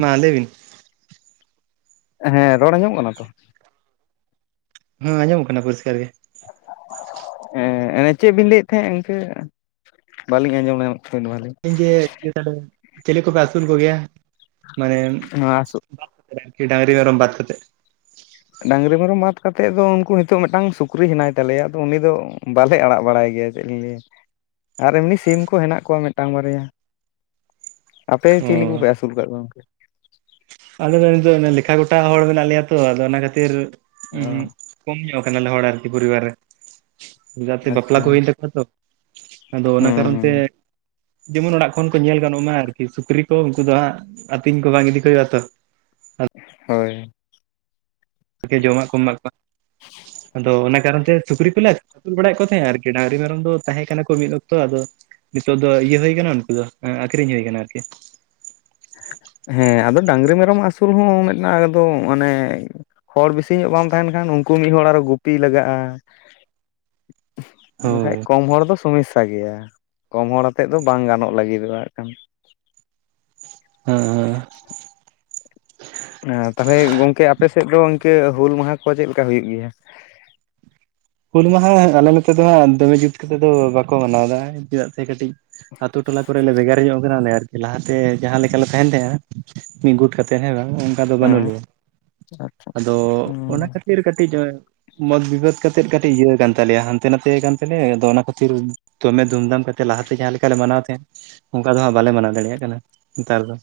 ᱢᱟ ᱞᱟᱹᱭ ᱵᱤᱱ᱾ ᱦᱮᱸ ᱨᱚᱲ ᱟᱸᱡᱚᱢ ᱠᱟᱱᱟ ᱛᱚ᱾ ᱦᱮᱸ ᱟᱸᱡᱚᱢᱚᱜ ᱠᱟᱱᱟ ᱯᱚᱨᱤᱥᱠᱟᱨ ᱜᱮ᱾ ᱦᱮᱸ ᱮ ᱪᱮᱫ ᱵᱤᱱ ᱞᱟᱹᱭᱮᱫ ᱛᱟᱦᱮᱸᱫ ᱤᱱᱠᱟᱹ? ᱵᱟᱹᱞᱤᱧ ᱟᱸᱡᱚᱢ ᱧᱟᱢ ᱠᱟᱱᱟ ᱱᱳᱭᱟ ᱞᱤᱧ [inaudible] ᱡᱮ ᱪᱤᱞᱤ ᱠᱚᱯᱮ ᱟᱹᱥᱩᱞ ᱠᱚᱜᱮᱭᱟ ᱢᱟᱱᱮ ᱱᱚᱣᱟ [inaudible] ᱰᱟᱝᱨᱤ ᱢᱮᱨᱚᱢ ᱵᱟᱫ ᱠᱟᱛᱮᱫ ᱰᱟᱹᱟᱝᱨᱤ ᱢᱮᱨᱚᱢ ᱵᱟᱫ ᱠᱟᱛᱮᱮᱫ ᱫᱚ ᱩᱱᱠᱩ ᱱᱤᱛᱚᱜ ᱢᱤᱫᱴᱟᱝ ᱥᱩᱠᱨᱤ ᱦᱮᱱᱟᱭ ᱛᱟᱞᱮᱭᱟ ᱟᱫᱚ ᱩᱱᱤ ᱫᱚ ᱵᱟᱞᱮ ᱟᱲᱟᱜ ᱵᱟᱲᱟᱭ ᱜᱮᱭᱟ᱾ ᱪᱮᱫ ᱤᱧ ᱞᱟᱹᱭᱟ ᱟᱨ ᱮᱢᱱᱤ ᱥᱤᱢ ᱠᱚ ᱦᱮᱱᱟᱜ ᱠᱚᱣᱟ ᱢᱤᱫᱴᱟᱱ ᱵᱟᱨᱭᱟ᱾ ᱟᱯᱮ ᱚ ᱪᱤᱞᱤ ᱠᱚᱯᱮ ᱟᱹᱥᱩᱞ ᱠᱟᱜ ᱠᱚᱣᱟ ᱜᱚᱝᱠᱮ? ᱟᱞᱮ ᱫᱚ ᱱᱤᱛᱚᱜ ᱫᱚ ᱞᱮᱠᱷᱟ ᱜᱚᱴᱟ ᱦᱚᱲ ᱢᱮᱱᱟᱜ ᱞᱮᱭᱟ ᱛᱚ ᱟᱫᱚ ᱚᱱᱟ ᱠᱷᱟᱹᱛᱤᱨ ᱚ ᱠᱚᱢ ᱧᱚᱜ ᱠᱟᱱᱟᱞᱮ ᱦᱚᱲ ᱟᱨᱠᱤ ᱯᱚᱨᱤᱵᱟᱨ ᱨᱮ ᱡᱟᱛᱮ ᱵᱟᱯᱞᱟ ᱠᱚ ᱟᱪᱪᱷᱟ ᱦᱩᱭᱮᱱ ᱛᱟᱠᱚ ᱛᱚ ᱟᱫᱚ ᱚᱱᱟ ᱠᱟᱨᱚᱱ ᱛᱮ ᱦᱩᱸ ᱡᱮᱢᱚᱱ ᱚᱲᱟᱜ ᱠᱷᱚᱱ ᱠᱚ ᱧᱮᱞ ᱜᱟᱱᱚᱜ ᱢᱟ ᱟᱨᱠᱤ ᱥᱩᱠᱨᱤ ᱠᱚ ᱩᱱᱠᱩ ᱫᱚ ᱦᱟᱸᱜ ᱟᱹᱛᱤᱧ ᱠᱚ ᱵᱟᱝ ᱤᱫᱤ ᱠᱚ ᱟ ᱛᱚ᱾ ᱦᱮ᱾ ᱦᱳᱭ᱾ ᱡᱚᱢᱟᱜ ᱠᱚ ᱮᱢᱟ ᱠᱚᱣᱟ ᱟᱫᱚ ᱚᱱᱟ ᱠᱟᱨᱚᱱ ᱛᱮ ᱥᱩᱠᱨᱤ ᱠᱚᱞᱮᱼᱼ ᱟᱹᱥᱩᱞ ᱵᱟᱲᱟᱭᱮᱫ ᱠᱚ ᱛᱟᱦᱮᱸᱱᱟ ᱟᱨᱠᱤ ᱰᱟᱝᱨᱤ ᱢᱮᱨᱚᱢ ᱫᱚ ᱛᱟᱦᱮᱸ ᱠᱟᱱᱟ ᱠᱚ ᱢᱤᱫ ᱚᱠᱛᱚ ᱟᱫᱚ ᱱᱤᱛᱳ ᱫᱚ ᱤᱭᱟᱹ ᱦᱩᱭ ᱠᱟᱱᱟ ᱛᱚ ᱩᱱᱠᱩ ᱫᱚ ᱟᱠᱷᱨᱤᱧ ᱦᱩᱭ ᱟᱠᱟᱱᱟ ᱟᱨᱠᱤ᱾ ᱦᱮᱸ ᱟᱫᱚ ᱰᱟᱝᱨᱤ ᱢᱮᱨᱚᱢ ᱟᱹᱥᱩᱞ ᱦᱚᱸ ᱢᱤᱫᱴᱟᱝ ᱮᱠᱫᱚᱢ ᱢᱟᱱᱮ ᱦᱚᱲ ᱵᱮᱥᱤ ᱧᱚᱜ ᱵᱟᱢ ᱛᱟᱦᱮᱱ ᱠᱷᱟᱱ, ᱩᱱᱠᱩ ᱢᱤᱫ ᱦᱚᱲ ᱟᱨᱚ ᱜᱩᱯᱤ ᱞᱟᱜᱟᱜᱼᱟ᱾ [inaudible] ᱵᱟᱠᱷᱟᱡ ᱦᱳᱭ ᱠᱚᱢ ᱦᱚᱲ ᱫᱚ ᱥᱚᱢᱚᱥᱥᱟ ᱥᱟ ᱜᱮᱭᱟ ᱠᱚᱢ ᱦᱚᱲ ᱟᱛᱮᱫ ᱫᱚ ᱵᱟᱝ ᱜᱟᱱᱚᱜ ᱞᱟᱹᱜᱤᱫᱚᱜᱼᱟ ᱦᱟᱜ ᱠᱷᱟᱱ᱾ ᱦᱮᱸ ᱦᱮᱸ᱾ ᱛᱟᱦᱚᱞᱮ ᱜᱚᱝᱠᱮ ᱟᱯᱮ ᱥᱮᱫ ᱫᱚ ᱤᱱᱠᱟᱹ ᱦᱩᱞ ᱢᱟᱦᱟ ᱠᱚ ᱪᱮᱫ ᱞᱮᱠᱟ ᱦᱩᱭᱩᱜ ᱜᱮᱭᱟ? ᱦᱩᱞ ᱢᱟᱦᱟ ᱟᱞᱮ ᱱᱚᱛᱮ ᱫᱚ ᱦᱟᱸᱜ ᱫᱚᱢᱮ ᱡᱩᱛ ᱠᱟᱛᱮ ᱫᱚ ᱵᱟᱠᱚ ᱢᱟᱱᱟᱣᱫᱟ ᱪᱮᱫᱟᱜ ᱥᱮ ᱠᱟᱹᱴᱤᱡ᱾ ᱟᱛᱳ ᱴᱚᱞᱟ ᱠᱚᱨᱮ ᱞᱮ ᱵᱷᱮᱜᱟᱨ ᱧᱚᱜ ᱠᱟᱱᱟᱞᱮ ᱟᱨ ᱞᱟᱦᱟᱛᱮ ᱡᱟᱸᱦᱟ ᱞᱮᱠᱟ ᱞᱮ ᱛᱟᱦᱮᱱ ᱛᱟᱦᱮᱸᱜ-ᱟ ᱢᱤᱜ ᱜᱩᱴ ᱠᱟᱛᱮ ᱦᱮᱸ ᱵᱟᱝ ᱚ ᱠᱟ ᱫᱚ ᱵᱟᱱᱩ ᱦᱮᱸ ᱞᱮᱭᱟ ᱟᱪᱪᱷᱟ ᱟᱫᱚ ᱚᱱᱟ ᱠᱷᱟᱛᱤᱨ ᱠᱟᱴᱤᱡ ᱢᱚᱛ ᱵᱤᱵᱟᱹᱫ᱾ ᱠᱟᱛᱮᱫ ᱠᱟᱴᱤᱡ ᱤᱭᱟᱹ ᱠᱟᱱ ᱛᱟᱞᱮᱭᱟ ᱦᱟᱱᱛᱮ ᱱᱟᱛᱮ ᱠᱟᱱ ᱛᱮᱞᱮ ᱟᱫᱚ ᱚᱱᱟ ᱠᱷᱟᱛᱤᱨ᱾ ᱫᱚᱢᱮ ᱫᱷᱩᱢᱫᱷᱟᱢ ᱠᱟᱛᱮ ᱞᱟᱦᱟᱛᱮ ᱡᱟᱸᱦᱟ ᱞᱮᱠᱟᱞᱮ ᱢᱟᱱᱟᱣ ᱛᱟᱦᱮᱜ ᱚᱝᱠᱟ ᱫᱚ ᱦᱟᱸᱜ ᱵᱟᱞᱮ ᱢᱟᱱᱟᱣ ᱫᱟᱲᱮᱭᱟᱜ ᱠᱟᱱᱟ ᱱᱮᱛᱟᱨ ᱫᱚ᱾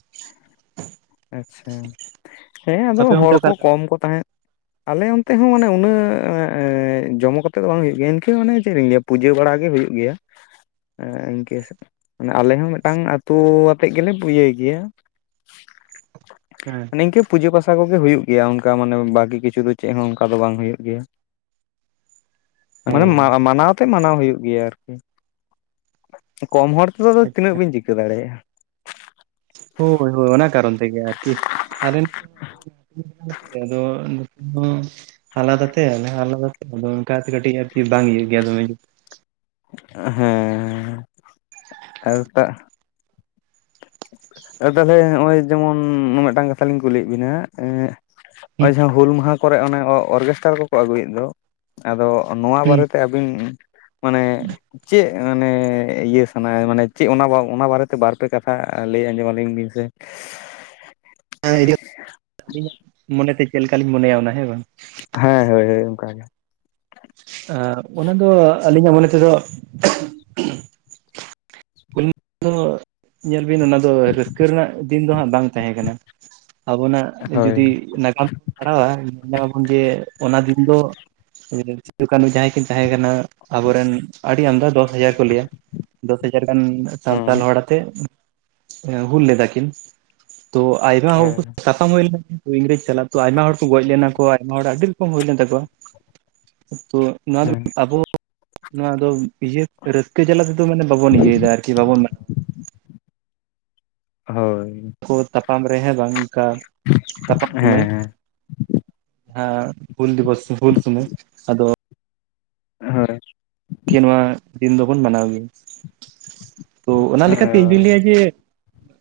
ᱟᱪᱪᱷᱟ ᱦᱮᱸ ᱟᱫᱚ ᱟᱯᱮ ᱚᱱᱛᱮ ᱦᱚᱲ ᱚᱠᱟ ᱠᱚ ᱞᱮᱠᱟ ᱠᱚᱢ ᱠᱚ ᱛᱟᱦᱮᱸᱜ᱾ ᱟᱞᱮ ᱚᱱᱛᱮ ᱦᱚᱸ ᱢᱟᱱᱮ ᱩᱱᱟᱹᱜ ᱮᱸ ᱡᱚᱢᱚᱠ ᱟᱛᱮ ᱫᱚ ᱵᱟᱝ ᱦᱳᱭᱳᱜ ᱜᱮᱭᱟ, ᱤᱱᱠᱟᱹ ᱢᱟᱱᱮ ᱪᱮᱫ ᱤᱧ ᱞᱟᱹᱭᱟ᱾ ᱯᱩᱡᱟᱹ ᱵᱟᱲᱟ ᱜᱮ ᱦᱩᱭᱩᱜ ᱜᱮᱭᱟ᱾ ᱮᱸ ᱤᱝᱠᱟᱹ ᱥᱮᱫ ᱢᱟᱱᱮ ᱟᱞᱮ ᱦᱚᱸ ᱢᱮᱜᱴᱟᱝ ᱟᱛᱳ ᱟᱛᱮᱜ ᱜᱮᱞᱮ ᱤᱭᱟᱹᱭ ᱜᱮᱭᱟ᱾ ᱦᱮᱸ᱾ ᱤᱝᱠᱟᱹ ᱯᱩᱡᱟᱹ ᱯᱟᱥᱟ ᱠᱚᱜᱮ ᱦᱩᱭᱩᱜ ᱜᱮᱭᱟ ᱚᱱᱠᱟ ᱢᱟᱱᱮ ᱵᱟᱠᱤ ᱠᱤᱪᱷᱩ ᱫᱚ ᱪᱮᱜ ᱦᱚᱸ ᱚᱱᱠᱟ ᱫᱚ ᱵᱟᱝ ᱦᱩᱭᱩᱜ ᱜᱮᱭᱟ᱾ ᱢᱟᱱᱮ ᱦᱮᱸ ᱢᱟᱱᱟᱣᱛᱮᱜ ᱢᱟᱱᱟᱣ ᱦᱩᱭᱩᱜ ᱜᱮᱭᱟ ᱟᱨᱠᱤ᱾ ᱠᱚᱢ ᱦᱚᱲ ᱛᱮᱫᱚ ᱟᱫᱚ ᱛᱤᱱᱟᱹᱜ ᱵᱤᱱ ᱪᱤᱠᱟᱹ ᱫᱟᱲᱮᱭᱟᱜ-ᱟ᱾ ᱦᱳᱭ ᱦᱳᱭ ᱚᱱᱟ ᱠᱟᱨᱚᱱ ᱛᱮᱜᱮ ᱟᱨᱠᱤ ᱟᱞᱮ ᱱᱚᱛᱮ ᱦᱚᱸ ᱟᱫᱚ᱾ [unintelligible] ᱟᱫᱚ ᱱᱚᱛᱮ ᱦᱚᱸ᱾ ᱟᱞᱟᱫᱟᱛᱮ ᱟᱞᱮ ᱦᱚᱸ ᱟᱞᱟᱫᱟᱛᱮ ᱟᱫᱚ ᱚᱝᱠᱟᱛᱮ ᱠᱟᱴᱤᱡ ᱟᱨᱠᱤ ᱵᱟᱝ ᱤᱭᱟᱹᱜ ᱜᱮᱭᱟ ᱫᱚᱢᱮ ᱡᱩᱛ᱾ ᱦᱮᱸ ᱦᱮᱸ ᱟᱨ ᱴᱟᱜ᱾ ᱟᱨ ᱛᱟᱦᱞᱮ ᱦᱚᱸᱜ-ᱚᱭ ᱡᱮᱢᱚᱱ ᱢᱮᱜᱴᱟᱝ ᱠᱟᱛᱷᱟ ᱞᱤᱧ ᱠᱩᱞᱤᱭᱮᱜ ᱵᱤᱱᱟ ᱮᱸ᱾ ᱦᱩᱸ ᱦᱚᱜ-ᱚᱭ ᱡᱟᱦᱟ ᱦᱩᱞ ᱢᱟᱦᱟ ᱠᱚᱨᱮ ᱚᱱᱮ ᱚᱨᱜᱮᱥᱴᱟᱨ ᱠᱚᱠᱚ ᱟᱹᱜᱩᱭᱮᱜ ᱫᱚ ᱟᱫᱚ᱾ ᱱᱚᱣᱟ ᱦᱩᱸ ᱵᱟᱨᱮᱛᱮ ᱟᱵᱤᱱ ᱢᱟᱱᱮ ᱪᱮᱜ᱾ ᱮᱸ ᱢᱟᱱᱮ ᱤᱭᱟᱹ ᱥᱟᱱᱟ ᱢᱟᱱᱮ ᱪᱮᱜ ᱚᱱᱟ ᱚᱱᱟ ᱵᱟᱨᱮᱛᱮ ᱵᱟᱨᱯᱮ ᱠᱟ ᱛᱷᱟ ᱞᱟᱹᱭ ᱟᱸᱡᱚᱢ ᱟᱞᱤᱧ ᱵᱤᱱ ᱥᱮ᱾ [unintelligible] ᱟᱹᱞᱤᱧᱟᱜ ᱢᱚᱱᱮ ᱛᱮ ᱪᱮᱜ ᱞᱮᱠᱟᱞᱤᱧ ᱢᱚᱱᱮᱭᱟ ᱚᱱᱟ ᱦᱮᱸ ᱵᱟᱝ? ᱦᱮᱸ ᱦᱳᱭ ᱦᱳᱭ ᱚᱝᱠᱟ ᱜᱮ᱾ ᱟᱸ ᱩᱱᱟᱹ ᱫᱚ ᱟᱹᱞᱤᱧᱟᱜ ᱢᱚᱱᱮ ᱛᱮᱫᱚ᱾ ᱫᱚ ᱧᱮᱞ ᱵᱤᱱ ᱚᱱᱟ ᱫᱚ ᱨᱟᱹᱥᱠᱟᱹ ᱨᱮᱱᱟᱜ ᱫᱤᱱ ᱫᱚ ᱦᱟᱸᱜ ᱵᱟᱝ ᱛᱟᱦᱮ ᱠᱟᱱᱟ ᱟᱵᱚᱱᱟᱜ᱾ ᱦᱳᱭ ᱡᱩᱫᱤ ᱱᱟᱜᱟᱢ᱾ ᱯᱟᱲᱦᱟᱣᱟ ᱧᱮᱞ ᱧᱟᱢᱟᱵᱚᱱ ᱡᱮ ᱚᱱᱟ ᱫᱤᱱ ᱫᱚ ᱥᱤᱫᱩ ᱠᱟᱱᱦᱩ ᱡᱟᱸᱦᱟᱭ ᱠᱤᱱ ᱛᱟᱦᱮ ᱠᱟᱱᱟ᱾ ᱟᱵᱚᱨᱮᱱ ᱟᱰᱤ ᱟᱢᱫᱟ ᱫᱚᱥ ᱦᱟᱡᱟᱨ ᱠᱚ ᱞᱟᱹᱭᱟ ᱫᱚᱥ ᱦᱟᱡᱟᱨ ᱜᱟᱱ᱾ ᱥᱟᱱᱛᱟᱞ ᱦᱩᱸ ᱦᱚᱲ ᱟᱛᱮᱜ ᱦᱩᱞ ᱞᱮᱫᱟ ᱠᱤᱱ᱾ ᱛᱚ ᱟᱭᱢᱟ᱾ ᱦᱮᱸ [unintelligible] ᱯᱟᱢ ᱦᱳᱭ ᱞᱮᱱᱟ ᱠᱤᱱᱛᱩ ᱤᱝᱨᱮᱡᱽ ᱥᱟᱞᱟᱜ ᱛᱚ ᱟᱭᱢᱟ ᱦᱚᱲ ᱠᱩ ᱜᱚᱡᱽ ᱞᱮᱱᱟ ᱠᱚ ᱟᱭᱢᱟ ᱦᱚᱲ ᱟᱹᱰᱤ ᱨᱚᱠᱚᱢ ᱦᱩᱭ ᱞᱮᱱ ᱛᱟᱠᱚᱣᱟ᱾ ᱛᱚ ᱱᱚᱣᱟ ᱫᱚ ᱟᱵᱚ ᱱᱚᱣᱟ ᱫᱚ ᱤᱭᱟᱹ ᱨᱟᱹᱥᱠᱟᱹ ᱡᱟᱞᱟ ᱛᱮᱫᱚ ᱢᱟᱱᱮ ᱵᱟᱵᱚᱱ ᱤᱭᱟᱹᱭ ᱫᱟ ᱟᱨ ᱠᱤ ᱵᱟᱵᱚᱱ ᱢᱟ ᱦᱳᱭ᱾ ᱠᱚ ᱛᱟᱯᱟᱢ ᱨᱮ ᱦᱮᱸ ᱵᱟᱝ ᱚᱝᱠᱟ ᱛᱟᱯᱟᱢ ᱥᱩᱢᱟᱹᱭ᱾ ᱦᱮᱸ ᱦᱮᱸ ᱦᱩᱞ ᱫᱤᱵᱚᱥ ᱦᱩᱞ ᱥᱩᱢᱟᱹᱭ ᱟᱫᱚ᱾ ᱦᱳᱭ᱾ ᱠᱤ ᱱᱚᱣᱟ ᱫᱤᱱ ᱫᱚᱵᱚᱱ ᱢᱟᱱᱟᱣ ᱜᱮᱭᱟ᱾ ᱛᱚ ᱚᱱᱟ ᱞᱮᱠᱟᱛᱮ ᱤᱧᱫᱩᱧ ᱞᱟᱹᱭᱟ ᱡᱮ᱾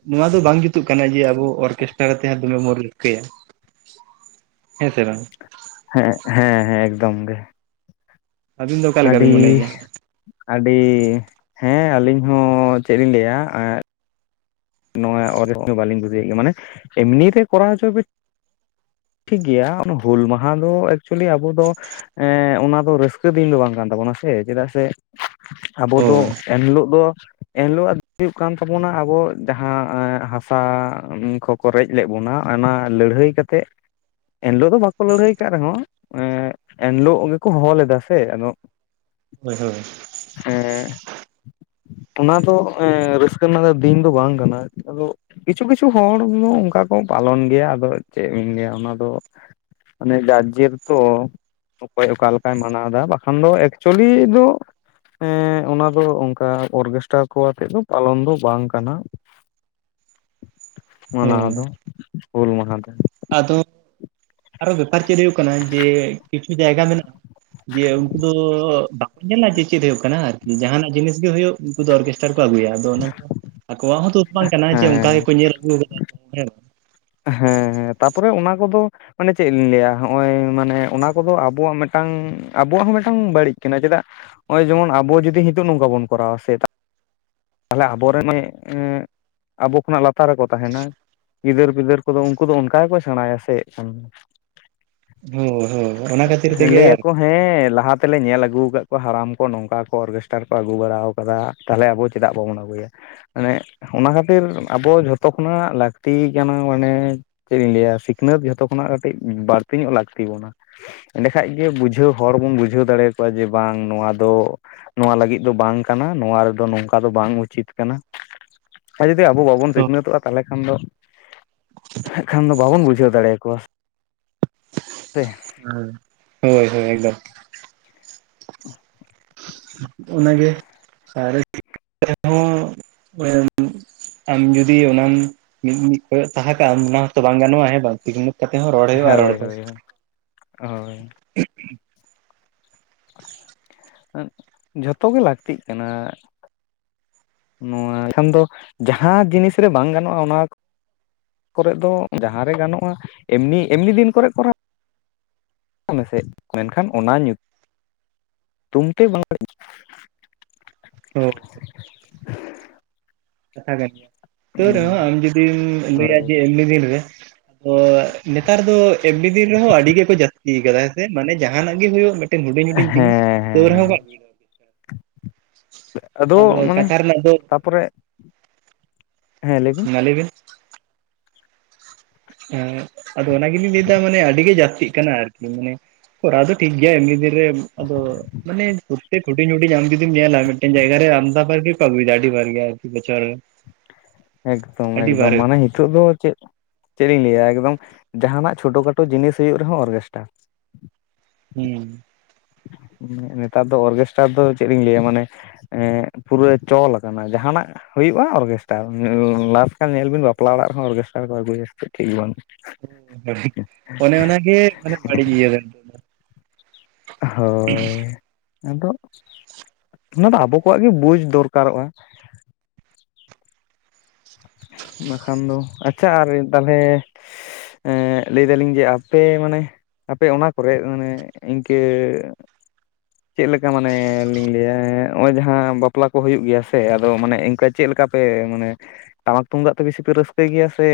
ᱱᱚᱣᱟ ᱫᱚ ᱵᱟᱝ ᱡᱩᱛᱩᱜ ᱠᱟᱱᱟ ᱡᱮ ᱟᱵᱚ ᱚᱨᱠᱮᱥᱴᱟᱨ ᱟᱛᱮ ᱦᱟᱸᱜ ᱫᱚᱢᱮ ᱵᱚᱱ ᱨᱟᱹᱥᱠᱟᱹᱭᱟ᱾ ᱦᱮᱸ ᱥᱮ ᱵᱟᱝ? ᱦᱮᱸ ᱦᱮᱸ ᱮᱠᱫᱚᱢ ᱜᱮ᱾ ᱟᱹᱵᱤᱱ ᱫᱚ ᱚᱠᱟ ᱞᱮᱠᱟ ᱵᱤᱱ ᱟᱰᱤ ᱢᱚᱱᱮ ᱜᱮᱭᱟ ᱟᱰᱤ ᱦᱮᱸ ᱟᱞᱤᱧ ᱦᱚᱸ ᱪᱮᱜ ᱞᱤᱧ ᱞᱟᱹᱭᱟ ᱮᱸ᱾ ᱱᱚᱣᱟ [unintelligible] ᱵᱟᱞᱤᱧ ᱠᱩᱥᱤᱭᱟᱜ ᱜᱮᱭᱟ ᱢᱟᱱᱮ ᱮᱢᱱᱤ ᱨᱮ ᱠᱚᱨᱟᱣ ᱦᱚᱪᱚᱭ ᱯᱮ᱾ ᱴᱷᱤᱠ ᱜᱮᱭᱟ ᱚᱱᱟ ᱦᱩᱞ ᱢᱟᱦᱟ ᱫᱚ ᱮᱠᱪᱩᱭᱮᱞᱤ ᱟᱵᱚ ᱫᱚ᱾ ᱦᱮᱸ ᱚᱱᱟ ᱫᱚ ᱨᱟᱹᱥᱠᱟᱹ ᱫᱤᱱ ᱫᱚ ᱵᱟᱝ ᱠᱟᱱ ᱛᱟᱵᱚᱱᱟ ᱥᱮ ᱪᱮᱫᱟᱜ ᱥᱮ ᱟᱵᱚ ᱫᱚ ᱦᱳᱭ ᱮᱱᱦᱤᱞᱚᱜ ᱫᱚ ᱮᱱᱦᱤᱞᱚᱜᱟᱜ ᱦᱩᱭᱩᱜ ᱠᱟᱱ ᱛᱟᱵᱚᱱᱟ ᱟᱵᱚ ᱡᱟᱦᱟᱸ ᱦᱟᱥᱟ ᱠᱚᱠᱚ ᱨᱮᱡ ᱞᱮᱫ ᱵᱚᱱᱟ ᱚᱱᱟ ᱞᱟᱹᱲᱦᱟᱹᱭ ᱠᱟᱛᱮᱜ ᱮᱱᱦᱤᱞᱚᱜ ᱫᱚ ᱵᱟᱠᱚ ᱞᱟᱹᱲᱦᱟᱹᱭ ᱠᱟᱜ ᱨᱮᱦᱚᱸ᱾ ᱮᱸ ᱮᱱᱦᱤᱞᱚᱜ ᱜᱮᱠᱚ ᱦᱚᱦᱚ ᱞᱮᱫᱟ ᱥᱮ ᱟᱫᱚ ᱦᱚᱭ ᱦᱚᱭ᱾ ᱮᱸ ᱚᱱᱟ ᱫᱚ ᱨᱟᱹᱥᱠᱟᱹ ᱨᱮᱱᱟᱜ ᱫᱚ ᱫᱤᱱ ᱫᱚ ᱵᱟᱝ ᱠᱟᱱᱟ ᱟᱫᱚ ᱠᱤᱪᱷᱩ ᱠᱤᱪᱷᱩ ᱦᱚᱲ ᱫᱚ ᱚᱝᱠᱟ ᱠᱚ ᱯᱟᱞᱚᱱ ᱜᱮᱭᱟ ᱟᱫᱚ ᱪᱮᱫ ᱤᱧ ᱞᱟᱹᱭᱟ ᱚᱱᱟ ᱫᱚ᱾ ᱢᱟᱱᱮ ᱡᱟᱠᱡᱮᱨ ᱛᱚ ᱚᱠᱚᱭ ᱚᱠᱟ ᱞᱮᱠᱟᱭ ᱢᱟᱱᱟᱣ ᱮᱫᱟ ᱵᱟᱠᱷᱟᱱ ᱫᱚ ᱮᱠᱪᱚᱞᱤ ᱫᱚ ᱮᱸ ᱚᱱᱟ ᱫᱚ ᱚᱱᱠᱟ ᱚᱨᱜᱮᱥᱴᱟᱨ ᱠᱚ ᱟᱛᱮ ᱫᱚ ᱯᱟᱞᱚᱱ ᱫᱚ ᱵᱟᱝ ᱠᱟᱱᱟ ᱢᱟᱱᱟᱣ ᱦᱳᱭ ᱫᱚ ᱦᱩᱞ ᱢᱟᱦᱟ ᱫᱚ ᱟᱫᱚ ᱟᱨᱚ ᱵᱮᱯᱟᱨ ᱪᱮᱱ ᱦᱩᱭᱩᱜ ᱠᱟᱱᱟ ᱡᱮ ᱠᱤᱪᱷᱩ ᱡᱟᱭᱜᱟ ᱫᱚ ᱢᱮᱱᱟᱜ ᱡᱮ ᱩᱱᱠᱩ ᱫᱚ ᱵᱟᱠᱚ ᱧᱮᱞᱟ ᱡᱮ ᱪᱮᱫ ᱦᱩᱭᱩᱜ ᱠᱟᱱᱟ, ᱡᱟᱦᱟᱱ ᱡᱤᱱᱤᱥ ᱜᱮ ᱦᱩᱭᱩᱜ ᱩᱱᱠᱩ ᱫᱚ ᱚᱨᱜᱮᱥᱴᱟᱨ ᱠᱚ ᱟᱹᱜᱩᱭᱟ ᱟᱫᱚ ᱚᱱᱟ ᱫᱚ ᱟᱠᱚᱣᱟᱜ ᱦᱚᱸ ᱫᱚᱥ ᱵᱟᱝ ᱠᱟᱱᱟ ᱡᱮ ᱚᱱᱠᱟ ᱦᱮᱸ ᱜᱮᱠᱚ ᱧᱮᱞ ᱟᱹᱜᱩ ᱠᱟᱫᱟ᱾ ᱦᱮᱸ ᱦᱮᱸ, ᱛᱟᱯᱚᱨᱮ ᱚᱱᱟ ᱠᱚᱫᱚ ᱢᱟᱱᱮ ᱪᱮᱫ ᱞᱤᱧ ᱞᱟᱹᱭᱟ ᱦᱚᱜ-ᱚᱭ ᱢᱟᱱᱮ ᱚᱱᱟ ᱠᱚᱫᱚ ᱟᱵᱚᱣᱟᱜ ᱢᱤᱫ ᱴᱟᱝ ᱟᱵᱚᱣᱟᱜ ᱦᱚᱸ ᱢᱤᱫ ᱴᱟᱝ ᱵᱟᱹᱲᱤᱡ ᱠᱟᱱᱟ ᱪᱮᱫᱟᱜ ᱦᱚᱜᱼᱚᱭ ᱡᱮᱢᱚᱱ ᱟᱵᱚ ᱡᱩᱫᱤ ᱦᱤᱸᱛᱚᱜ ᱱᱚᱝᱠᱟ ᱵᱚᱱ ᱠᱚᱨᱟᱣᱟ ᱥᱮ ᱛᱟᱦᱞᱮ ᱟᱵᱚᱨᱮᱱ ᱮ [unintelligible] ᱟᱵᱚ ᱠᱷᱚᱱᱟᱜ ᱞᱟᱛᱟᱨ ᱨᱮᱠᱚ ᱛᱟᱦᱮᱸᱱᱟ ᱜᱤᱫᱟᱹᱨ ᱯᱤᱫᱟᱹᱨ ᱠᱚᱫᱚ ᱩᱱᱠᱩ ᱩᱱᱠᱩ ᱫᱚ ᱚᱱᱠᱟ ᱜᱮᱠᱚ ᱥᱮᱬᱟᱭᱟ ᱥᱮ ᱮᱸᱜ ᱦᱳᱭ ᱦᱳᱭ ᱚᱱᱟ ᱠᱷᱟᱹᱛᱤᱨ ᱠᱷᱟᱱ ᱛᱮᱜᱮ ᱞᱟᱹᱭ ᱟᱠᱚ ᱟᱨᱠᱤ ᱦᱟᱸᱜ ᱦᱮᱸ ᱞᱟᱦᱟ ᱛᱮᱞᱮ ᱧᱮᱞ ᱟᱹᱜᱩ ᱠᱟᱜ ᱠᱚᱣᱟ ᱦᱟᱲᱟᱢ ᱠᱚ ᱱᱚᱝᱠᱟ ᱠᱚ ᱚᱨᱠᱮᱥᱴᱟᱨ ᱠᱚ ᱟᱹᱜᱩ ᱵᱟᱲᱟᱣ ᱠᱟᱫᱟ᱾ ᱛᱟᱦᱚᱞᱮ ᱟᱵᱚ ᱪᱮᱫᱟᱜ ᱵᱟᱵᱚᱱ ᱟᱹᱜᱩᱭᱟ᱾ ᱢᱟᱱᱮ ᱚᱱᱟ ᱠᱷᱟᱹᱛᱤᱨ ᱟᱵᱚ ᱡᱷᱚᱛᱚ ᱠᱷᱚᱱᱟᱜ ᱞᱟᱹᱠᱛᱤ ᱠᱟᱱᱟ ᱢᱟᱱᱮ ᱪᱮᱫ ᱤᱧ ᱞᱟᱹᱭᱟ ᱥᱤᱠᱷᱱᱟᱹᱛ ᱡᱷᱚᱛᱚ ᱠᱷᱚᱱᱟᱜ ᱠᱟᱹᱴᱤᱡ ᱵᱟᱹᱲᱛᱤ ᱧᱚᱜ ᱞᱟᱹᱠᱛᱤ ᱵᱚᱱᱟ᱾ ᱮᱸᱰᱮ ᱠᱷᱟᱡ ᱜᱮ ᱵᱩᱡᱷᱟᱹᱣ ᱦᱚᱲ ᱵᱚᱱ ᱵᱩᱡᱷᱟᱹᱣ ᱫᱟᱲᱮᱭᱟ ᱠᱚᱣᱟ ᱡᱮ ᱵᱟᱝ ᱱᱚᱣᱟ ᱫᱚ ᱱᱚᱣᱟ ᱞᱟᱹᱜᱤᱫ ᱫᱚ ᱵᱟᱝ ᱠᱟᱱᱟ, ᱱᱚᱣᱟ ᱨᱮᱫᱚ ᱱᱚᱝᱠᱟ ᱫᱚ ᱵᱟᱝ ᱩᱪᱤᱛ ᱠᱟᱱᱟ᱾ ᱟᱨ ᱡᱩᱫᱤ ᱟᱵᱚ ᱵᱟᱵᱚᱱ ᱦᱳᱭ ᱥᱤᱠᱷᱱᱟᱹᱛᱚᱜ-ᱟ ᱛᱟᱦᱚᱞᱮ ᱠᱷᱟᱱ ᱫᱚ ᱦᱟᱸᱜ ᱠᱷᱟᱱ ᱫᱚ ᱵᱟᱵᱚᱱ ᱵᱩᱡᱷᱟᱹᱣ ᱫᱟᱲᱮᱭᱟᱠᱚᱣᱟ ᱛᱮ᱾ ᱦᱮᱸ ᱦᱳᱭ ᱦᱳᱭ, ᱮᱠᱫᱚᱢ᱾ ᱚᱱᱟᱜᱮ [unintelligible] ᱟᱢ ᱡᱩᱫᱤ ᱚᱱᱟᱢ ᱢᱤᱫ ᱠᱚᱭᱚᱜ ᱛᱟᱦᱮᱸ ᱠᱟᱜ-ᱟᱢ ᱚᱱᱟ ᱦᱚᱸᱛᱚ ᱵᱟᱝ ᱜᱟᱱᱚᱜ-ᱟ ᱦᱮᱸ ᱵᱟᱝ ᱴᱷᱤᱠ ᱢᱚ ᱠᱟᱛᱮ ᱦᱚᱸ ᱨᱚᱲ ᱦᱩᱭᱩᱜ-ᱟ ᱨᱚᱲ ᱦᱳᱭ ᱫᱚ᱾ ᱦᱳᱭ ᱦᱳᱭ ᱡᱷᱚᱛᱚ ᱜᱮ ᱞᱟᱹᱠᱛᱤᱜ ᱠᱟᱱᱟ᱾ ᱱᱚᱣᱟ ᱮᱱᱠᱷᱟᱱ ᱫᱚ ᱡᱟᱦᱟᱸ ᱡᱤᱱᱤᱥ ᱨᱮ ᱵᱟᱝ ᱜᱟᱱᱚᱜ-ᱟ, ᱚᱱᱟ ᱠᱚᱨᱮ ᱫᱚ ᱡᱟᱦᱟᱸ ᱨᱮ ᱜᱟᱱᱚᱜ-ᱟ ᱮᱢᱱᱤ ᱮᱢᱱᱤ ᱫᱤᱱ ᱠᱚᱨᱮ ᱠᱚᱨᱟᱣ ᱢᱮᱥᱮ ᱢᱮᱱᱠᱷᱟᱱ ᱚᱱᱟ ᱧᱩ ᱛᱩᱢ ᱛᱮ ᱵᱟᱝ ᱦᱮᱸ ᱾ ᱠᱟᱛᱷᱟ ᱠᱟᱱ ᱜᱮᱭᱟ ᱛᱟᱹᱣ ᱨᱮᱦᱚᱸ ᱟᱢ ᱡᱩᱫᱤᱢ ᱞᱟᱹᱭᱟ ᱦᱳᱭ ᱡᱮ ᱮᱢᱱᱤ ᱫᱤᱱ ᱨᱮ᱾ ᱛᱚ ᱱᱮᱛᱟᱨ ᱫᱚ ᱮᱢᱱᱤ ᱫᱤᱱ ᱨᱮᱦᱚᱸ ᱟᱹᱰᱤ ᱜᱮᱠᱚ ᱡᱟᱹᱥᱛᱤ ᱠᱟᱫᱟ ᱦᱮᱸ ᱥᱮ, ᱢᱟᱱᱮ ᱡᱟᱦᱟᱱᱟᱜ ᱜᱮ ᱦᱳᱭᱳᱜ ᱢᱤᱫ ᱴᱟᱹᱝ ᱦᱩᱰᱤᱧ ᱦᱮᱸ ᱦᱩᱰᱤᱧ ᱡᱤᱱᱤᱥ ᱛᱟᱹᱣ ᱦᱮᱸ ᱨᱮᱦᱚᱸ ᱦᱮᱸ ᱫᱟ ᱟᱫᱚ ᱢᱟᱱᱮ ᱠᱟᱛᱷᱟ ᱨᱮᱱᱟᱜ ᱫᱚ ᱛᱟᱯᱚᱨᱮ ᱦᱮᱸ ᱞᱮ ᱵᱤᱱ ᱾ ᱦᱮᱸ ᱟᱫᱚ ᱚᱱᱟ ᱜᱮᱞᱤᱧ ᱞᱟᱹᱭᱫᱟ ᱢᱟᱱᱮ ᱟᱹᱰᱤ ᱜᱮ ᱡᱟᱹᱥᱛᱤᱜ ᱠᱟᱱᱟ ᱟᱨ ᱢᱟᱱᱮ ᱠᱚᱨᱟᱣ ᱫᱚ ᱴᱷᱤᱠ ᱜᱮᱭᱟ ᱮᱢᱱᱤ ᱫᱤᱱᱨᱮ, ᱟᱫᱚ ᱢᱟᱱᱮ ᱯᱚᱛᱛᱮᱠ ᱦᱩᱰᱤᱧ ᱦᱩᱰᱤᱧ ᱟᱢ ᱡᱩᱫᱤᱢ ᱧᱮᱞᱟ ᱢᱮᱫᱴᱮᱱ ᱡᱟᱭᱜᱟ ᱨᱮ ᱟᱢᱫᱟ ᱵᱟᱨ ᱜᱮᱠᱚ ᱟᱜᱩᱭᱮᱫᱟ ᱟᱹᱰᱤ ᱵᱟᱨ ᱜᱮ ᱟᱨᱠᱤ ᱵᱚᱪᱷᱚᱨ ᱨᱮ ᱾ ᱮᱠᱫᱚᱢ ᱮᱠᱫᱚᱢ ᱢᱟᱱᱮ ᱱᱤᱛᱚᱜ ᱫᱚ ᱪᱮᱫ ᱪᱮᱫ ᱤᱧ ᱞᱟᱹᱭᱟ ᱮᱠᱫᱚᱢ ᱡᱟᱦᱟᱱᱟᱜ ᱪᱷᱳᱴᱳ ᱠᱷᱟᱴᱳ ᱡᱤᱱᱤᱥ ᱦᱩᱭᱩᱜ ᱨᱮᱦᱚᱸ ᱚᱨᱜᱮᱥᱴᱟᱨ ᱾ ᱦᱩᱸ ᱾ ᱱᱮᱛᱟᱨ ᱫᱚ ᱚᱨᱜᱮᱥᱴᱟᱨ ᱫᱚ ᱪᱮᱫ ᱤᱧ ᱞᱟᱹᱭᱟ ᱢᱟᱱᱮ ᱮᱸᱜ ᱯᱩᱨᱟᱹ ᱪᱚᱞ ᱠᱟᱱᱟ ᱡᱟᱦᱱᱟᱜ ᱦᱩᱭᱩᱜᱼᱟ ᱚᱨᱜᱮᱥᱴᱟᱨ, ᱞᱟᱥᱴ ᱨᱮ ᱧᱮᱞ ᱵᱤᱱ ᱵᱟᱯᱞᱟ ᱚᱲᱟᱜ ᱨᱮᱦᱚᱸ ᱚᱨᱜᱮᱥᱴᱟᱨ ᱠᱚ ᱟᱹᱜᱩᱭᱟ ᱴᱷᱤᱠ ᱵᱟᱹᱱᱩᱜᱼᱟ ᱾ ᱚᱱᱮ ᱚᱱᱟ ᱜᱮ ᱢᱟᱱᱮ ᱵᱟᱹᱲᱤᱡ ᱤᱭᱟᱹ ᱟᱞᱮ ᱚᱱᱛᱮ ᱫᱚ ᱾ ᱦᱳᱭ, ᱟᱫᱚ ᱚᱱᱟ ᱫᱚ ᱟᱵᱚ ᱠᱚᱣᱟᱜ ᱜᱮ ᱵᱩᱡᱽ ᱫᱚᱨᱠᱟᱨᱚᱜᱼᱟ ᱾ ᱵᱟᱠᱷᱟᱱ ᱫᱚ ᱟᱪᱪᱷᱟ ᱟᱨ ᱛᱟᱦᱚᱞᱮ ᱮᱸᱜ ᱞᱟᱹᱭ ᱫᱟᱞᱤᱧ ᱡᱮ ᱟᱯᱮ ᱢᱟᱱᱮ ᱟᱯᱮ ᱚᱱᱟ ᱠᱚᱨᱮᱜ ᱢᱟᱱᱮ ᱤᱱᱠᱟᱹ ᱪᱮᱫ ᱞᱮᱠᱟ ᱢᱟᱱᱮ ᱞᱤᱧ ᱞᱟᱹᱭᱟ ᱱᱚᱜᱼᱚᱭ ᱡᱟᱦᱟᱸ ᱵᱟᱯᱞᱟ ᱠᱚ ᱦᱩᱭᱩᱜ ᱜᱮᱭᱟ ᱥᱮ ᱟᱫᱚ ᱢᱟᱱᱮ ᱤᱱᱠᱟᱹ ᱪᱮᱫ ᱞᱮᱠᱟ ᱯᱮ ᱢᱟᱱᱮ ᱴᱟᱢᱟᱠ ᱛᱩᱢᱫᱟᱜ ᱛᱮ ᱵᱮᱥᱤ ᱯᱮ ᱨᱟᱹᱥᱠᱟᱹᱭ ᱜᱮᱭᱟ ᱥᱮ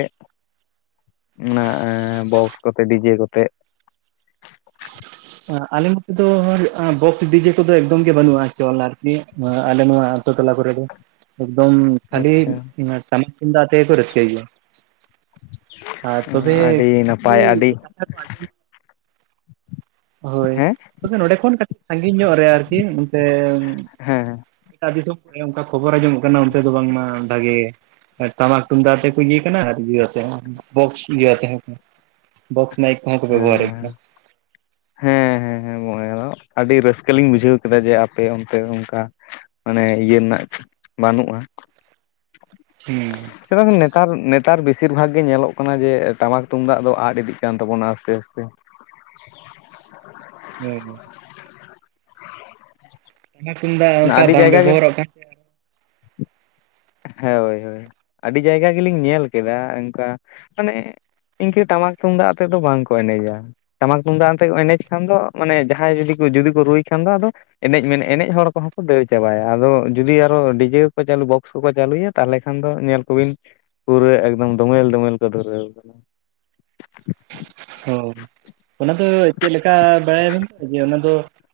ᱚᱱᱟ ᱵᱚᱠᱥ ᱠᱚᱛᱮ, ᱰᱤᱡᱮ ᱠᱚᱛᱮ? ᱟᱞᱮ ᱱᱚᱛᱮ ᱫᱚ ᱵᱚᱠᱥ ᱰᱤᱡᱮ ᱠᱚᱫᱚ ᱮᱠᱫᱚᱢ ᱜᱮ ᱵᱟᱹᱱᱩᱜᱼᱟ ᱪᱚᱞ ᱟᱨᱠᱤ ᱱᱚᱣᱟ ᱟᱞᱮ ᱱᱚᱣᱟ ᱟᱛᱩ ᱴᱚᱞᱟ ᱠᱚ ᱨᱮᱫᱚ, ᱮᱠᱫᱚᱢ ᱡᱷᱟᱞᱤ ᱟᱪᱪᱷᱟ ᱚᱱᱟ ᱴᱟᱢᱟᱠ ᱛᱩᱢᱫᱟᱸᱜ ᱟᱛᱮᱫ ᱜᱮᱠᱚ ᱨᱟᱥᱠᱟᱹᱭ ᱜᱮᱭᱟ ᱾ ᱟᱨ ᱛᱚᱵᱮ ᱟᱹᱰᱤ ᱱᱟᱯᱟᱭ ᱟᱹᱰᱤ [unintelligible] ᱠᱟᱛᱷᱟ ᱠᱚ ᱟᱸᱡᱚᱢ ᱦᱳᱭ ᱦᱮᱸ ᱛᱚᱵᱮ ᱱᱚᱸᱰᱮ ᱠᱷᱚᱱ ᱠᱟᱹᱴᱤᱡ ᱥᱟᱜᱤᱧ ᱧᱚᱜ ᱨᱮ ᱟᱨᱠᱤ ᱚᱱᱛᱮ ᱦᱮᱸ ᱮᱴᱟᱜ ᱫᱤᱥᱚᱢ ᱠᱚᱨᱮ ᱚᱱᱠᱟ ᱠᱷᱚᱵᱚᱨ ᱟᱸᱡᱚᱢᱚᱜ ᱠᱟᱱᱟ ᱚᱱᱛᱮ ᱫᱚ ᱵᱟᱝᱢᱟ ᱵᱷᱟᱜᱮ ᱾ ᱟᱨ ᱴᱟᱢᱟᱠ ᱛᱩᱢᱫᱟᱜ ᱟᱛᱮ ᱠᱚ ᱤᱭᱟᱹ ᱠᱟᱱᱟ ᱟᱨ ᱤᱭᱟᱹ ᱟᱛᱮ ᱵᱚᱠᱥ ᱤᱭᱟᱹ ᱟᱛᱮ ᱦᱚᱸ ᱠᱚ ᱵᱚᱠᱥ ᱢᱟᱭᱤᱠ ᱠᱚᱦᱚᱸ ᱠᱚ ᱵᱮᱵᱚᱦᱟᱨ ᱮᱫ ᱦᱮᱸ ᱜᱮᱭᱟ ᱾ ᱦᱮᱸ ᱦᱮᱸ ᱦᱮᱸ ᱜᱚᱝ ᱚᱸ ᱟᱹᱰᱤ ᱨᱟᱹᱥᱠᱟᱹ ᱞᱤᱧ ᱵᱩᱡᱷᱟᱹᱣ ᱠᱮᱫᱟ ᱡᱮ ᱟᱯᱮ ᱚᱱᱛᱮ ᱚᱱᱠᱟ ᱢᱟᱱᱮ ᱤᱭᱟᱹ ᱨᱮᱱᱟᱜ ᱵᱟᱹᱱᱩᱜᱼᱟ ᱾ ᱦᱩᱸ ᱾ [unintelligible] ᱱᱮᱛᱟᱨ ᱱᱮᱛᱟᱨ ᱵᱮᱥᱤᱨ ᱵᱷᱟᱜᱽ ᱜᱮ ᱧᱮᱞᱚᱜ ᱠᱟᱱᱟ ᱡᱮ ᱴᱟᱢᱟᱠ ᱛᱩᱢᱫᱟᱜ ᱫᱚ ᱟᱫ ᱤᱫᱤᱜ ᱠᱟᱱ ᱛᱟᱵᱚᱱᱟ ᱟᱥᱛᱮ ᱟᱥᱛᱮ ᱾ ᱦᱩᱸ ᱦᱩᱸ ᱾ ᱴᱟᱢᱟᱠ ᱛᱩᱢᱫᱟᱜ ᱚᱱᱠᱟ ᱟᱹᱰᱤ ᱵᱟᱝ ᱡᱟᱭᱜᱟ ᱜᱮ ᱵᱮᱵᱚᱦᱟᱨᱚᱜ ᱠᱟᱱ ᱾ ᱦᱳᱭ ᱦᱳᱭ, ᱟᱹᱰᱤ ᱡᱟᱭᱜᱟ ᱜᱮᱞᱤᱧ ᱧᱮᱞ ᱠᱮᱫᱟ ᱚᱱᱠᱟ ᱢᱟᱱᱮ ᱤᱱᱠᱟᱹ ᱴᱟᱢᱟᱠ ᱛᱩᱢᱫᱟᱜ ᱟᱛᱮᱫ ᱫᱚ ᱵᱟᱝ ᱠᱚ ᱮᱱᱮᱡᱟ ᱾ ᱴᱟᱢᱟᱠ ᱛᱩᱢᱫᱟᱜ ᱟᱛᱮᱫ ᱠᱚ ᱮᱱᱮᱡ ᱠᱷᱟᱱ ᱫᱚ ᱢᱟᱱᱮ ᱡᱟᱦᱟᱸᱭ ᱡᱩᱫᱤ ᱡᱩᱫᱤ ᱠᱚ ᱨᱩᱭ ᱠᱷᱟᱱ ᱫᱚ ᱟᱫᱚ ᱮᱱᱮᱡ ᱢᱮᱱᱮ ᱮᱱᱮᱡ ᱦᱚᱲ ᱠᱚᱦᱚᱸ ᱠᱚ ᱫᱟᱹᱲ ᱪᱟᱵᱟᱭᱟ ᱟᱫᱚ ᱡᱩᱫᱤ ᱟᱨᱚ ᱰᱤᱡᱮ ᱠᱚ ᱠᱚ ᱪᱟᱹᱞᱩ ᱵᱚᱠᱥ ᱠᱚᱠᱚ ᱪᱟᱹᱞᱩᱭᱟ ᱛᱟᱦᱚᱞᱮ ᱠᱷᱟᱱ ᱫᱚ ᱧᱮᱞ ᱠᱚᱵᱤᱱ ᱯᱩᱨᱟᱹ ᱮᱠᱫᱚᱢ ᱫᱚᱢᱮᱞ ᱫᱚᱢᱮᱞ ᱠᱚ ᱫᱷᱩᱨᱟᱹᱣ ᱠᱟᱱᱟ ᱾ ᱦᱳᱭ ᱾ ᱚᱱᱟ ᱫᱚ ᱪᱮᱫ ᱞᱮᱠᱟ ᱵᱟᱲᱟᱭᱟᱵᱤᱱ ᱛᱚ ᱡᱮ ᱚᱱᱟ ᱫᱚ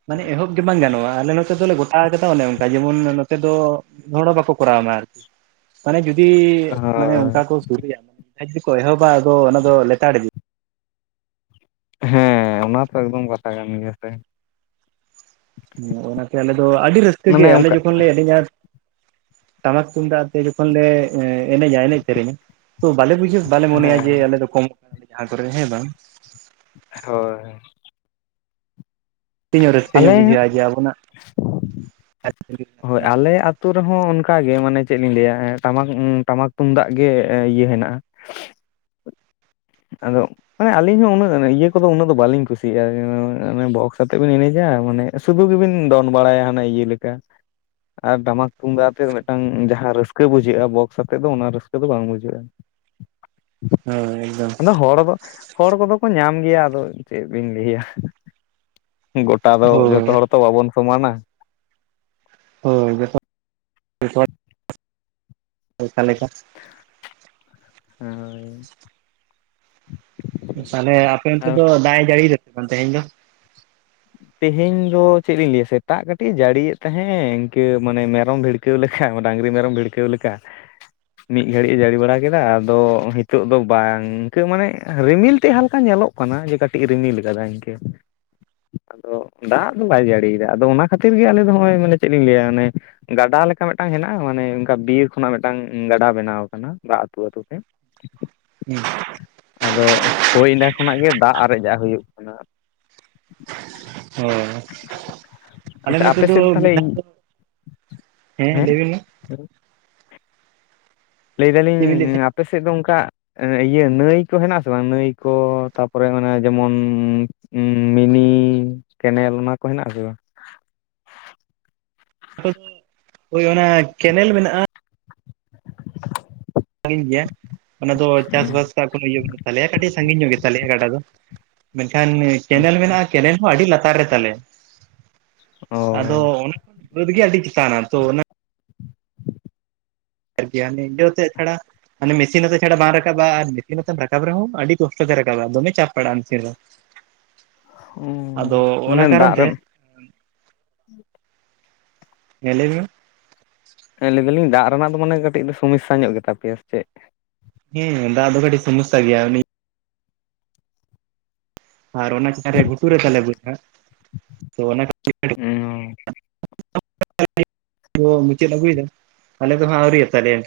ᱢᱟᱱᱮ ᱮᱦᱚᱵ ᱜᱮ ᱵᱟᱝ ᱜᱟᱱᱚᱜᱼᱟ ᱟᱞᱮ ᱱᱚᱛᱮ ᱫᱚᱞᱮ ᱜᱚᱴᱟ ᱟᱠᱟᱫᱟ ᱚᱱᱮ ᱚᱱᱠᱟ ᱡᱮᱢᱚᱱ ᱱᱚᱛᱮ ᱫᱚ ᱦᱚᱲ ᱦᱚᱸ ᱵᱟᱠᱚ ᱠᱚᱨᱟᱣ ᱢᱟ ᱟᱨᱠᱤ ᱾ ᱢᱟᱱᱮ ᱡᱩᱫᱤ ᱢᱟᱱᱮ ᱦᱳᱭ ᱚᱱᱠᱟ ᱠᱚ ᱥᱩᱨᱩᱭᱟ ᱡᱟᱦᱟᱸᱭ ᱡᱩᱫᱤ ᱠᱚ ᱮᱦᱚᱵᱟ ᱟᱫᱚ ᱚᱱᱟ ᱫᱚ ᱞᱮᱛᱟᱲ ᱤᱫᱤ ᱾ ᱦᱮᱸ ᱚᱱᱟ ᱛᱚ ᱮᱠᱫᱚᱢ ᱠᱟᱛᱷᱟ ᱠᱟᱱ ᱜᱮᱭᱟ ᱥᱮ ᱾ ᱦᱮᱸ ᱚᱱᱟ ᱛᱮ ᱟᱞᱮ ᱫᱚ ᱟᱹᱰᱤ ᱨᱟᱹᱥᱠᱟᱹ ᱢᱟᱱᱮ ᱜᱮ, ᱟᱞᱮ ᱚᱱᱠᱟ ᱡᱚᱠᱷᱚᱱ ᱞᱮ ᱮᱱᱮᱡᱟ ᱴᱟᱢᱟᱠ ᱛᱩᱢᱫᱟᱜ ᱟᱛᱮ ᱡᱚᱠᱷᱚᱱ ᱞᱮ ᱮᱸ ᱮᱱᱮᱡᱟ ᱮᱱᱮᱡ ᱥᱮᱨᱮᱧᱟ ᱾ ᱛᱚ ᱵᱟᱞᱮ ᱵᱩᱡᱷᱟᱹ ᱵᱟᱞᱮ ᱢᱚᱱᱮᱭᱟ ᱡᱮ ᱦᱮᱸ ᱟᱞᱮ ᱫᱚ ᱠᱚᱢᱚᱜ ᱠᱟᱱᱟᱞᱮ ᱡᱟᱦᱟᱸ ᱠᱚᱨᱮ ᱦᱮᱸ ᱵᱟᱝ ᱾ ᱦᱳᱭ᱾ ᱤᱧ ᱦᱚᱸ ᱨᱟᱹᱥᱠᱟᱹ ᱟᱞᱮ ᱧᱚᱜ ᱵᱩᱡᱟᱹᱜ-ᱟ ᱡᱮ ᱟᱵᱚᱱᱟᱜ ᱦᱳᱭ ᱠᱟᱱᱟ ᱟᱞᱮ ᱟᱛ ᱟᱛᱳ ᱨᱮᱦᱚᱸ ᱚᱱᱠᱟᱜ ᱜᱮ ᱢᱟᱱᱮ ᱪᱮᱫ ᱞᱤᱧ ᱞᱟᱹᱭᱟ ᱴᱟᱢᱟᱠ ᱴᱟᱢᱟᱠ ᱛᱩᱢᱫᱟᱜ ᱜᱮ ᱤᱭᱟᱹ ᱦᱮᱱᱟᱜ-ᱟ᱾ [inaudible] ᱟᱫᱚ ᱢᱟᱱᱮ ᱟᱹᱞᱤᱧ ᱦᱚᱸ ᱩᱱᱟᱹᱜ ᱤᱭᱟᱹ ᱠᱚᱫᱚ ᱩᱱᱟᱹᱜ ᱫᱚ ᱵᱟᱹᱞᱤᱧ ᱠᱩᱥᱤᱭᱟᱜ-ᱟ, ᱵᱚᱠᱥ ᱟᱛᱮ ᱵᱮᱱ ᱮᱱᱮᱡᱟ ᱢᱟᱱᱮ᱾ ᱥᱩᱫᱷᱩ ᱜᱮᱵᱤᱱ ᱫᱚᱱ ᱵᱟᱲᱟᱭᱟ ᱦᱟᱱᱮ ᱤᱭᱟᱹ ᱞᱮᱠᱟ᱾ ᱟᱨ ᱴᱟᱢᱟᱠ ᱛᱩᱢᱫᱟᱜ ᱟᱛᱮ ᱢᱤᱫᱴᱟᱝ ᱡᱟᱦᱟᱸ ᱨᱟᱹᱥᱠᱟᱹ ᱵᱩᱡᱷᱟᱹᱜ-ᱟ ᱵᱚᱠᱥ ᱟᱛᱮᱫ ᱫᱚ ᱚᱱᱟ ᱨᱟᱹᱥᱠᱟᱹ ᱫᱚ ᱵᱟᱝ ᱵᱩᱡᱷᱟᱹᱜ-ᱟ᱾ ᱦᱳᱭ ᱮᱠᱫᱚᱢ ᱟᱫᱚ ᱦᱚᱲᱲ ᱫᱚ ᱦᱚᱲ ᱠᱚᱫᱚ ᱠᱚ ᱧᱟᱢ ᱜᱮᱭᱟ ᱟᱫᱚ ᱪᱮᱫ ᱵᱤᱱ ᱞᱟᱹᱭᱟ ᱜᱚᱴᱟ ᱫᱚ ᱡᱚᱛᱚ ᱦᱳᱭ ᱡᱚᱛᱚ ᱦᱚᱲ ᱛᱚ ᱵᱟᱵᱚᱱ ᱥᱚᱢᱟᱱᱟ᱾ ᱦᱳᱭ ᱛᱚ ᱚᱱᱠᱟ ᱞᱮᱠᱟ? ᱦᱳᱭ [inaudible] ᱛᱟᱦᱚᱸᱞᱮ ᱟᱯᱮ ᱚᱱᱛᱮ ᱟᱨ ᱫᱚ ᱫᱟᱜ ᱮ ᱡᱟᱹᱲᱤᱭᱮᱫᱟ ᱥᱮ ᱵᱟᱝ ᱛᱮᱦᱮᱸᱧ ᱫᱚ᱾ ᱛᱮᱦᱮᱸᱧ ᱫᱚ ᱪᱮᱫ ᱞᱤᱧ ᱞᱟᱹᱭᱟ ᱥᱮᱛᱟᱜ ᱠᱟᱹᱴᱤᱡ-ᱮ ᱡᱟᱹᱲᱤᱭᱮᱫ ᱛᱟᱦᱮᱸᱫ ᱤᱱᱠᱟᱹ ᱢᱟᱱᱮ ᱢᱮᱨᱚᱢ ᱵᱷᱤᱲ ᱠᱟᱹᱣ ᱞᱮᱠᱟ ᱰᱟᱹᱝᱨᱤ ᱢᱮᱨᱚᱢ ᱵᱷᱤᱲᱠᱟᱹᱣ ᱞᱮᱠᱟ᱾ ᱢᱤᱫ ᱜᱷᱟᱹᱲᱤᱡ ᱮ ᱡᱟᱹᱲᱤ ᱵᱟᱲᱟ ᱠᱮᱫᱟ, ᱟᱫᱚ ᱦᱤᱛᱚᱜ ᱫᱚ ᱵᱟᱝ ᱤᱱᱠᱟᱹ ᱢᱟᱱᱮ ᱨᱤᱢᱤᱞ ᱛᱮᱫ ᱦᱟᱞᱠᱟ ᱧᱮᱞᱚᱜ ᱠᱟᱱᱟ ᱡᱮ ᱠᱟᱹᱴᱤᱡ ᱮ ᱨᱤᱢᱤᱞ ᱠᱟᱫᱟ ᱤᱱᱠᱟᱹ᱾ ᱟᱫᱚ ᱫᱟᱜ ᱫᱚ ᱵᱟᱭ ᱡᱟᱹᱲᱤᱭᱮᱫᱟ ᱟᱫᱚ ᱚᱱᱟ ᱠᱷᱟᱹᱛᱤᱨ ᱜᱮ ᱟᱞᱮ ᱫᱚ ᱦᱚᱸᱜ-ᱚᱭ ᱢᱟᱱᱮ ᱪᱮᱫ ᱞᱤᱧ ᱞᱟᱹᱭᱟ ᱚᱱᱮ ᱜᱟᱰᱟ ᱞᱮᱠᱟ ᱢᱤᱫᱴᱟᱝ ᱦᱮᱱᱟᱜ-ᱟ ᱢᱟᱱᱮ ᱚᱱᱠᱟ ᱵᱤᱨ ᱠᱷᱚᱱᱟᱜ ᱢᱤᱫᱴᱟᱝ ᱜᱟᱰᱟ ᱵᱮᱱᱟᱣ ᱟᱠᱟᱱᱟ ᱫᱟᱜ ᱟᱹᱛᱩ ᱟᱹᱛᱩ ᱛᱮ᱾ [inaudible] ᱟᱫᱚ ᱦᱳᱭ ᱮᱸᱰᱮ ᱠᱷᱚᱱᱟᱜ ᱜᱮ ᱫᱟᱜ ᱟᱨᱮᱡᱟᱜ-ᱟ ᱦᱩᱭᱩᱜ ᱠᱟᱱᱟ᱾ ᱦᱚᱸ᱾ ᱟᱞᱮ ᱟᱪᱪᱷᱟ ᱱᱚᱛᱮ ᱟᱯᱮ ᱫᱚ ᱥᱮᱫ ᱛᱟᱦᱚᱞᱮ ᱢᱤᱫ ᱫᱷᱟᱣ ᱫᱚ, ᱦᱮᱸ ᱞᱟᱹᱭ ᱵᱤᱱ ᱢᱟ᱾ ᱞᱟᱹᱭ ᱪᱮᱫ ᱵᱤᱱ ᱞᱟᱹᱭᱮᱫ ᱫᱟᱞᱤᱧ ᱛᱟᱦᱮᱸᱫ? ᱟᱯᱮ ᱥᱮᱫ ᱫᱚ ᱚᱱᱠᱟ ᱟᱱᱮ ᱤᱭᱟᱹ ᱱᱟᱹᱭ ᱠᱚ ᱦᱮᱱᱟᱜ-ᱟ ᱥᱮ ᱵᱟᱝ ᱱᱟᱹᱭ ᱠᱚ ᱛᱟᱨᱯᱚᱨᱮ ᱢᱟᱱᱮ ᱡᱮᱢᱚᱱ ᱢᱤᱱᱤ ᱠᱮᱱᱮᱞ ᱚᱱᱟ ᱠᱚ ᱦᱮᱱᱟᱜ ᱟᱥᱮ ᱵᱟᱝ? ᱦᱳᱭ ᱚᱱᱟ ᱠᱮᱱᱮᱞ ᱢᱮᱱᱟᱜ-ᱟ᱾ ᱥᱟᱸᱜᱤᱧ ᱜᱮᱭᱟ, ᱚᱱᱟ ᱫᱚ ᱪᱟᱥ ᱵᱟᱥ᱾ [unintelligible] ᱠᱟᱹᱴᱤᱡ ᱥᱟᱺᱜᱤᱧ ᱧᱚᱜ ᱜᱮ ᱛᱟᱞᱮᱭᱟ ᱜᱟᱰᱟ ᱫᱚ ᱢᱮᱱᱠᱷᱟᱱ ᱠᱮᱱᱮᱞ ᱢᱮᱱᱟᱜ-ᱟ᱾ ᱠᱮᱱᱮᱞ ᱦᱚᱸ ᱟᱹᱰᱤ ᱞᱟᱛᱟᱨ ᱨᱮ ᱛᱟᱞᱮ, ᱚ ᱟᱫᱚ ᱚᱱᱟ ᱵᱟᱹᱫᱽ ᱜᱮ ᱟᱹᱰᱤ ᱪᱮᱛᱟᱱᱟ ᱛᱚ ᱚᱱᱟ [unintelligible] ᱜᱮᱭᱟ ᱱᱤᱨᱡᱟᱹᱣ ᱛᱮᱫ ᱪᱷᱟᱲᱟ᱾ ᱢᱟᱱᱮ ᱢᱮᱥᱤᱱ ᱟᱛᱮ ᱪᱷᱟᱲᱟ ᱵᱟᱝ ᱨᱟᱠᱟᱵ-ᱟ ᱟᱨ ᱢᱮᱥᱤᱱ ᱟᱛᱮᱢ ᱨᱟᱠᱟᱵ ᱨᱮᱦᱚᱸ ᱟᱹᱰᱤ ᱠᱚᱥᱴ ᱛᱮ ᱨᱟᱠᱟᱵ-ᱟ, ᱫᱚᱢᱮ ᱪᱟᱯ ᱯᱟᱲᱟᱜ-ᱟ ᱢᱮᱥᱤᱱ ᱨᱮᱦᱚᱸ᱾ ᱟᱫᱚ ᱚᱱᱟ ᱢᱟᱱᱮ ᱠᱟᱨᱚᱱ ᱫᱟᱜ ᱛᱮ᱾ ᱨᱮᱱ ᱦᱮᱸ ᱞᱮᱭ ᱵᱤᱱ ᱾ ᱦᱮᱸ ᱞᱟᱹᱭ ᱫᱟᱹᱞᱤᱧ ᱫᱟᱜ ᱨᱮᱱᱟᱜ ᱫᱚ ᱢᱟᱱᱮ ᱠᱟᱹᱴᱤᱡ ᱫᱚ ᱥᱚᱢᱚᱥᱥᱟ ᱧᱚᱜ ᱜᱮᱛᱟ ᱯᱮᱭᱟ ᱥᱮ ᱪᱮᱫ? ᱦᱮᱸ ᱫᱟᱜ ᱫᱚ ᱠᱟᱹᱴᱤᱡ ᱥᱚᱢᱚᱥᱥᱟ ᱜᱮᱭᱟ ᱩᱱᱤ ᱟᱨ ᱚᱱᱟ ᱪᱮᱛᱟᱱ ᱨᱮ ᱜᱷᱩᱴᱩ ᱨᱮ ᱛᱟᱦᱚᱸᱞᱮ ᱵᱟᱹᱫᱽ ᱦᱟᱸᱜ ᱛᱚ ᱚᱱᱟ ᱠᱷᱟᱹᱛᱤᱨ᱾ ᱦᱩᱸ᱾ [inaudible] [unintelligible] ᱢᱩᱪᱟᱹᱫ ᱟᱹᱜᱩᱭᱮᱫᱟ, ᱟᱞᱮ ᱫᱚ ᱦᱟᱸᱜ ᱟᱹᱣᱨᱤᱭᱟᱛᱟᱞᱮᱭᱟ᱾